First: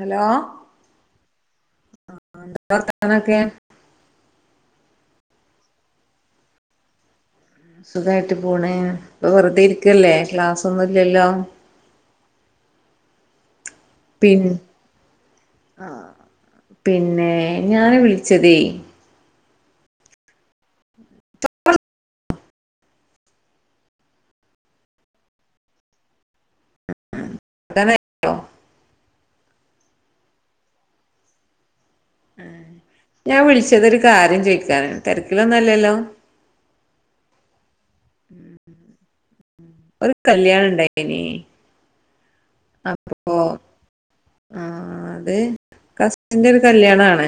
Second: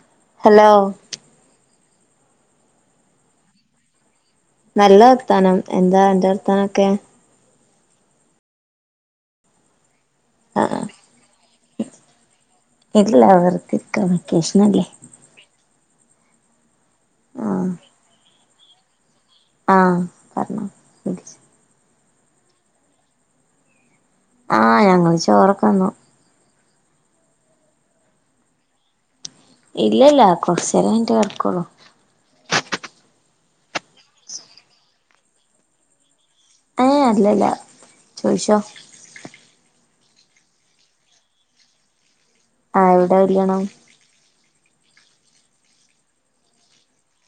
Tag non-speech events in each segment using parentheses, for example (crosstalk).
Hello ആഹ എന്താ വർത്താനൊക്കെ നല്ലർത്താനം എന്താ അന്റെ വർത്താനൊക്കെ സുഖായിട്ട് പോണെ പ്പ വെറുതെ ഇരിക്കല്ലേ ആ ക്ലാസ്സൊന്നുംല്ലല്ലോ ഇല്ല വെർതെര്ക്കാണ് പിൻ വെക്കേഷനല്ലേ ആഹ് പിന്നേ ആഹ് ഞാന് വിളിച്ചതേയ് ആഹ് പർഞ്ഞോ ആഹ് ഞങ്ങള് ചോറക്ക തിന്നു അനെോ (inaudible) ഇല്ലല്ല കൊറച്ചേര കഴിഞ്ഞിട്ട് കെട്ക്കൊള്ളൂ ഞാൻ വിളിച്ചതൊരു കാര്യം ചോയ്ക്കാനാ തെര്ക്കിലൊന്നല്ലല്ലോ ഏ യ് അല്ലല്ല ചോയ്ച്ചോ ഒരു കല്യാണണ്ടായ്നി ആഹ് എവടെ കല്യാണം ആഹ് അത് കസിന്റെരു കല്യാണാണ്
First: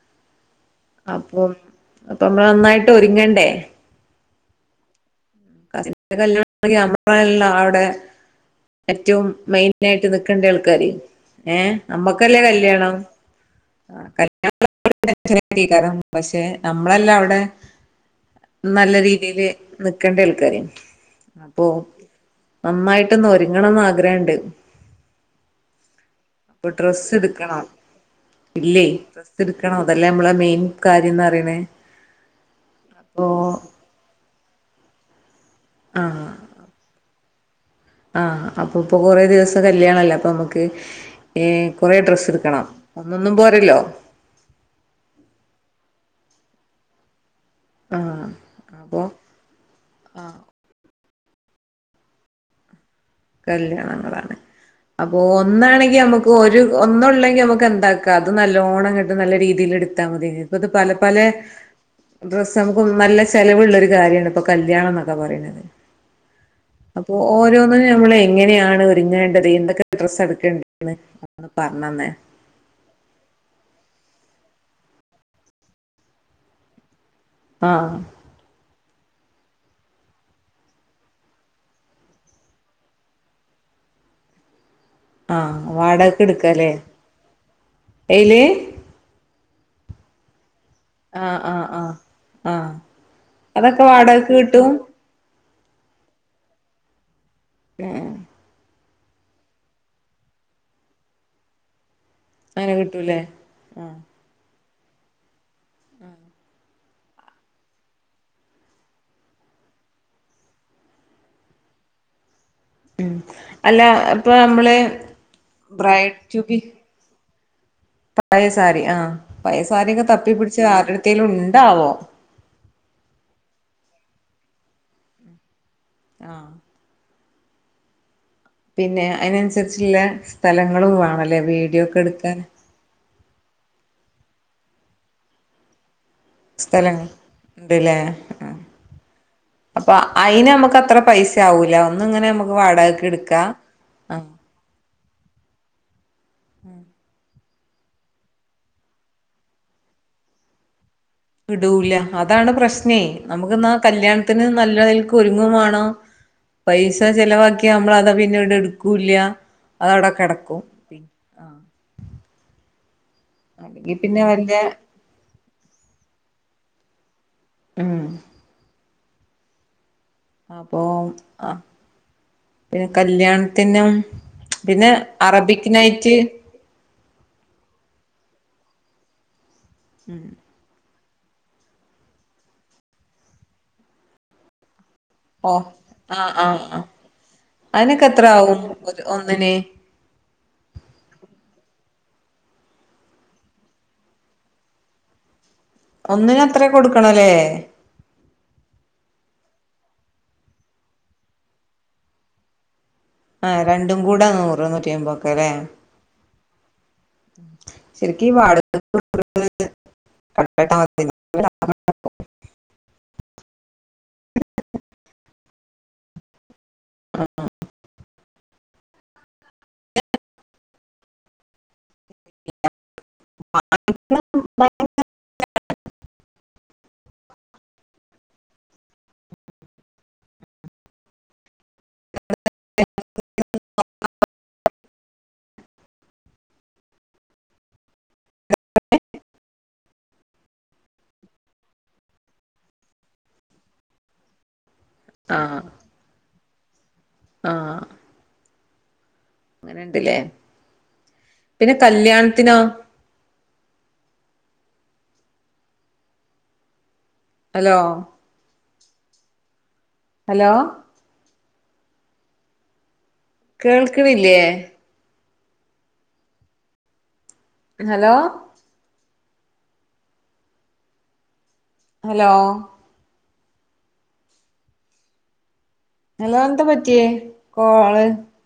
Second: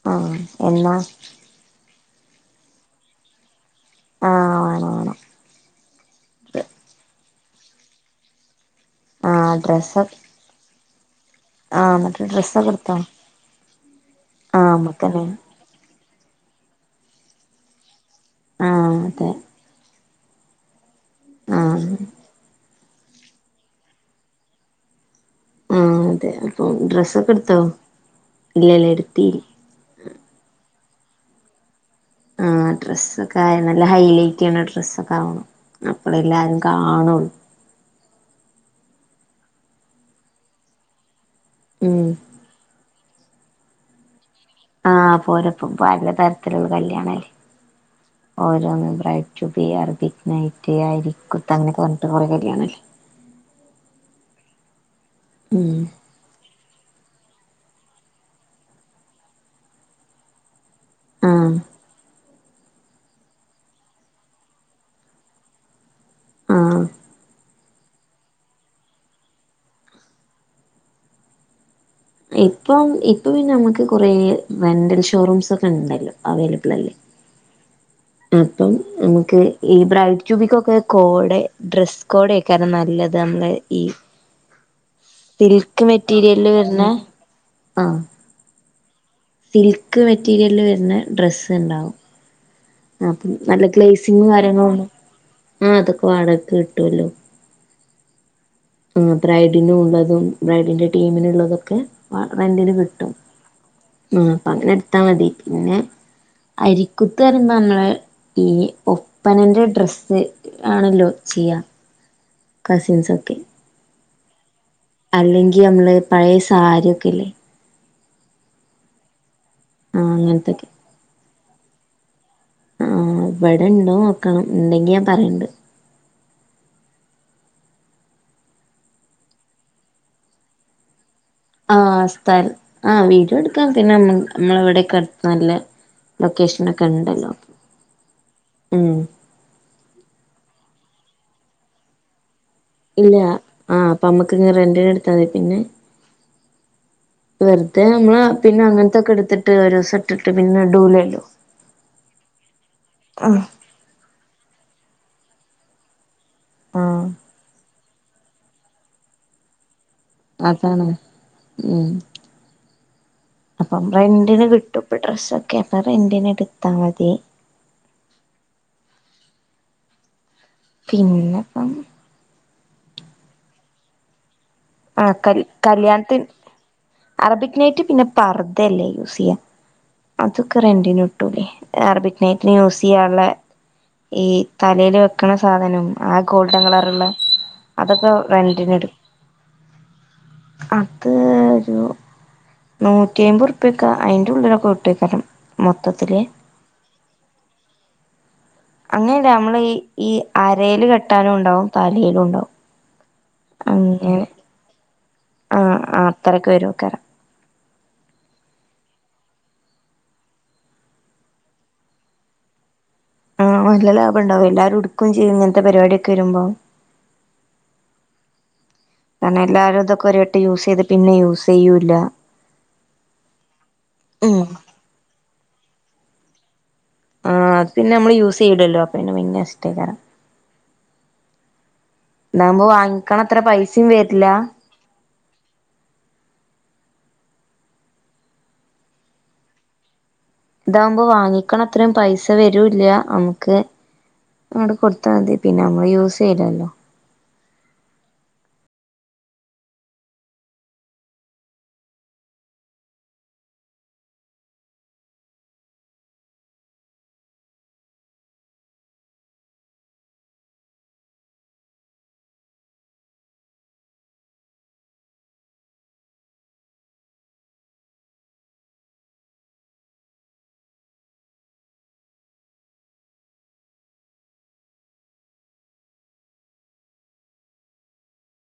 ആഹ് എന്നാ അപ്പൊ അപ്പമ്മളന്നായിട്ടൊരുങ്ങണ്ടേ ആഹ് വാണം വാണം അപ്പ അമ്മളല്ലേ അവടെ ഏറ്റവും ആഹ് ഡ്രസ്സൊ മെയിനായിട്ട് നിക്കേണ്ടെയാൾക്കാര് ഏഹ് ആഹ് എന്നിട്ട് നമ്മക്കല്ലേ ഡ്രസ്സൊക്കെ എടുത്തോ കല്യാണം ആഹ് നമ്മക്കന്നെ (unintelligible) ക്കാരം പക്ഷെ നമ്മളല്ല അവിടെ നല്ല ആഹ് അതെ രീതില് നിക്കണ്ടെയാൾക്കാര് അപ്പൊ ആഹ് നന്നായിട്ടൊന്നൊരുങ്ങണംന്നാഗ്രണ്ട് ആഹ് അതെ അപ്പൊ ഡ്രസ്സ് ഡ്രസ്സൊക്കെട്ത്തോ എടുക്കണം ഇല്ലല്ല എടുത്തി ക്കണം അതല്ലേമ്മളെ മെയിൻ കാര്യംന്നറിയ്ണേ ആ ഡ്രസ്സൊക്കായ നല്ല ഹൈലൈറ്റ്യ്യ്ണ ഡ്രസ്സൊക്കാവണം ആഹ് അപ്പഴെല്ലാവാരും കാണൊള്ളൂ ആഹ് അപ്പൊപ്പൊ കൊറേ ദിവസ്ത്തെ കല്യാണല്ലപ്പൊമ്മക്ക് ഏ കൊറേ ഉം ഡ്രസ്സ്ട്ക്കണം ഒന്നൊന്നും പോരല്ലോ ആഹ പോര പല തരത്തിലുള്ള കല്യാണല്ലേ ആഹ് അപ്പൊ ഓരോന്നപ്രായി ചുബി അർബിക് നൈറ്റ് യാരി അരിക്കുത്ത് അങ്ങനൊക്കെ വഞ്ഞിട്ട് കുറെേ കാര്യാണല്ലേ കല്യാണങ്ങളാണ് അപ്പൊ ഉം ഒന്നാണെങ്കിൽ നമുക്ക് ഇപ്പ ഒരു ഒന്നുള്ളെങ്കിൽ നമുക്ക് എന്താക്കാം അത് നല്ലോണ്ണം കിട്ട് നല്ല രീതിയിൽ എടുത്താൽ മതി ഇപ്പത് പലെ പലെ ആ ഡ്രസ്സ് നമ്മക്കും നല്ല ചെലവുള്ളൊരു കാര്യാണ് ഇപ്പൊ കല്യാണംന്നൊക്കെ പറയ്ണത് ആ അപ്പൊ ഓരോന്നിനും നമ്മൾ എങ്ങനെയാണ് ഒരുങ്ങേണ്ടത് എന്തൊക്കെ ഡ്രസ്സ് എടുക്കേണ്ടന്ന് ഒന്ന് പർഞ്ഞെന്നേ ഇപ്പം ഇപ്പ പിന്നെ നമ്മക്ക് കൊറെ റെന്റൽ ഷോറൂംസൊക്കെ ണ്ടല്ലോ അവൈലബിളല്ലേ ആഹ് അപ്പം നമുക്ക് ഈ ബ്രൈ ടു ബിക്കൊക്കെ കോടെ ഡ്രസ്സ് കോഡേക്കാരം നല്ലത് നമ്മളെ ഈ ആഹ് സിൽക്ക് വാടകക്ക് മെറ്റീരിയല് വെര്ണെ ആഹ് എയ്ല് സിൽക്ക് മെറ്റീരിയൽല് വെര്ണെ ആഹ് ആഹ് ആഹ് ആഹ് ആ അപ്പം നല്ല അതൊക്കെ വാടകക്ക് ഗ്ലേസിങ്ങും കിട്ടും കാര്യങ്ങളുള്ളെ ആ അതൊക്കെ വാടകക്ക് കിട്ടല്ലോ (unintelligible) ആ ബ്രൈഡിനുള്ളതും ബ്രൈഡിന്റെ ടീമിന്ള്ളതൊക്കെ ആ റെന്റിന് അങ്ങനെ കിട്ടും കിട്ടൂല്ലേ ആഹ് ആ അപ്പങ്ങനെട്ത്താ മതി പിന്നെ അരി കുത്ത് പറയുമ്പൊ നമ്മളെ ഈ ഒപ്പനെന്റെ ഡ്രെസ്സ് ആണല്ലോ ചെയ്യാ ഉം കസിൻസൊക്കെ അല്ല ഇപ്പോ നമ്മള് അല്ലെങ്കിൽ നമ്മള് ബ്രൈഡ് പഴേ സാരിയൊക്കെല്ലേ പഴേ സാരി ആ പഴേ ആ സാരിയൊക്കെ തപ്പിപ്പിടിച്ച് അങ്ങനത്തൊക്കെ ആരെട്ത്തേലും ണ്ടാവോ ആഹ് ഇവടെ ഇണ്ടോ നോക്കണം ണ്ടെങ്കി ഞാൻ പറയണ്ട് ആഹ് പിന്നെ അയ്നൻസരിച്ച്ല്ലെ സ്ഥലങ്ങളും വാണലെ ആഹ് സ്ഥൽ ആഹ് വീഡിയോ ട്ക്കാൻ പിന്നെ നമ്മ് നമ്മളെവടെക്കട്ത്ത് നല്ലെ ലൊക്കേഷനൊക്കെ സ്ഥലങ്ങൾ ണ്ടല്ലോ ഉണ്ടല്ലേ ആഹ് ഉം അപ്പൊ അയ്നമ്മക്കത്ര പൈസാവൂല ഒന്ന്ങ്ങനെ ഞമ്മക്ക് ഇല്ല വാടകക്ക്ട്ക്കാ ആഹ് അപ്പമ്മക്ക്ങ്‌ റെന്റ്ന് ട്ത്താ മതി പിന്നെ ഉം വെർതെ നമ്മള പിന്നെ അങ്ങൻത്തൊക്കെട്ത്ത്ട്ട് ഒരുസം ഇട്ടിട്ട് പിന്നെ ടൂലല്ലൊ ഇടൂല അതാണ് പ്രശ്നേ നമുക്ക് ന്നാ കല്യാണത്തിന് നല്ലൽക്ക് ഒരുങ്ങും വാണം പൈസ ആഹ് ചെലവാക്യാ നമ്മളതാ പിന്നെട് ഇട്ക്കൂല്ല അതവടെ അതാണ് ഉം അപ്പൊ അല്ലെങ്കി പിന്നെ റെന്റിന് വല്യ കിട്ടും ഇപ്പ ഡ്രസ്സൊക്കപ്പൊ റെന്റിന്ട്ത്താ മതി ഉം അപ്പം അ പിന്നെപ്പം പിന്നെ കല്യാണത്തിന്നും പിന്നെ ആഹ് കൽ അറബിക് നൈറ്റ് കല്യാണത്തിന് അറബിക് നൈറ്റ് പിന്നെ പർദയല്ലേ യൂസെയ്യ അത് ക്കെ റെന്റിന് കിട്ടൂലെ അർബിക് നൈറ്റ്ന് യൂസെയ്യാള്ളെ ഈ തലേല് വെ ക്ക്ണ ഓഹ് സാധനം ആ ആഹ് ആഹ് ഗോൾഡൻ ആഹ് കളറ്ള്ളെ അതിനൊക്കെ അതൊക്കെ എത്ര ആവും റെന്റിന്ട് ഒരു ഒന്നിന് അത് ഒരു നൂറ്റയ്മ്പുർപ്യെക്കെ അയ്ന്റുള്ളിലൊക്കെ കിട്ടേക്കാരം ഒന്നിന് അത്രേ കൊടുക്കണ ലേ അങ്ങനല്ല നമ്മള് ഈ ഈ അരേല് കെട്ടാനും ണ്ടാവും തലേലും ണ്ടാവും ആഹ് രണ്ടും കൂടെ നൂറ് നൂറ്റയ്മ്പോ ആഹ് ആഹ് അത്രക്കെ വരോക്കാരം ശരിക്ക് ഈ വാടക കൊട്ക്ക്ണത് വീട് കട്ടട്ടാ മതിയേനി ആഹ് നല്ല ലാഭം ഇണ്ടാവും എല്ലാരും ഇടുക്കും ചെയ്യും ഇങ്ങനത്തെ പരിപാടിയൊക്കെ വരുമ്പം ആഹ് കാരണം എല്ലാരും ഇതൊക്കെ ഒരു വട്ടം യൂസ് ചെയ്ത് പിന്നെ യൂസ് ചെയ്യൂല്ല (unintelligible) ഉം ആഹ് അത് പിന്നെ നമ്മള് യൂസ് ചെയ്യൂലല്ലോ? അപ്പ പിന്നെ നശ്ട്ടേക്കാരം ഇതാവുമ്പോ വാങ്ങിക്ക്ണത്ര പൈസിം വര്ല്ലാ ഇതാവുമ്പോ വാങ്ങിക്കണത്രയും പൈസ വരൂല്ല്യ അമ്മക്ക് അങ്ങട് കൊടു ത്താ മതി ആഹ് പിന്നെ നമ്മള് യൂസ് ചെയ്യൂലല്ലോ? ആഹ് അങ്ങനെണ്ട്ല്ലേ പിന്നെ കല്യാണത്തിനോ? ഹലോ ഹലോ കേൾക്കണില്ല്യ? ഹലോ ഹലോ ഹലോ എന്താ പറ്റിയേ കോള്?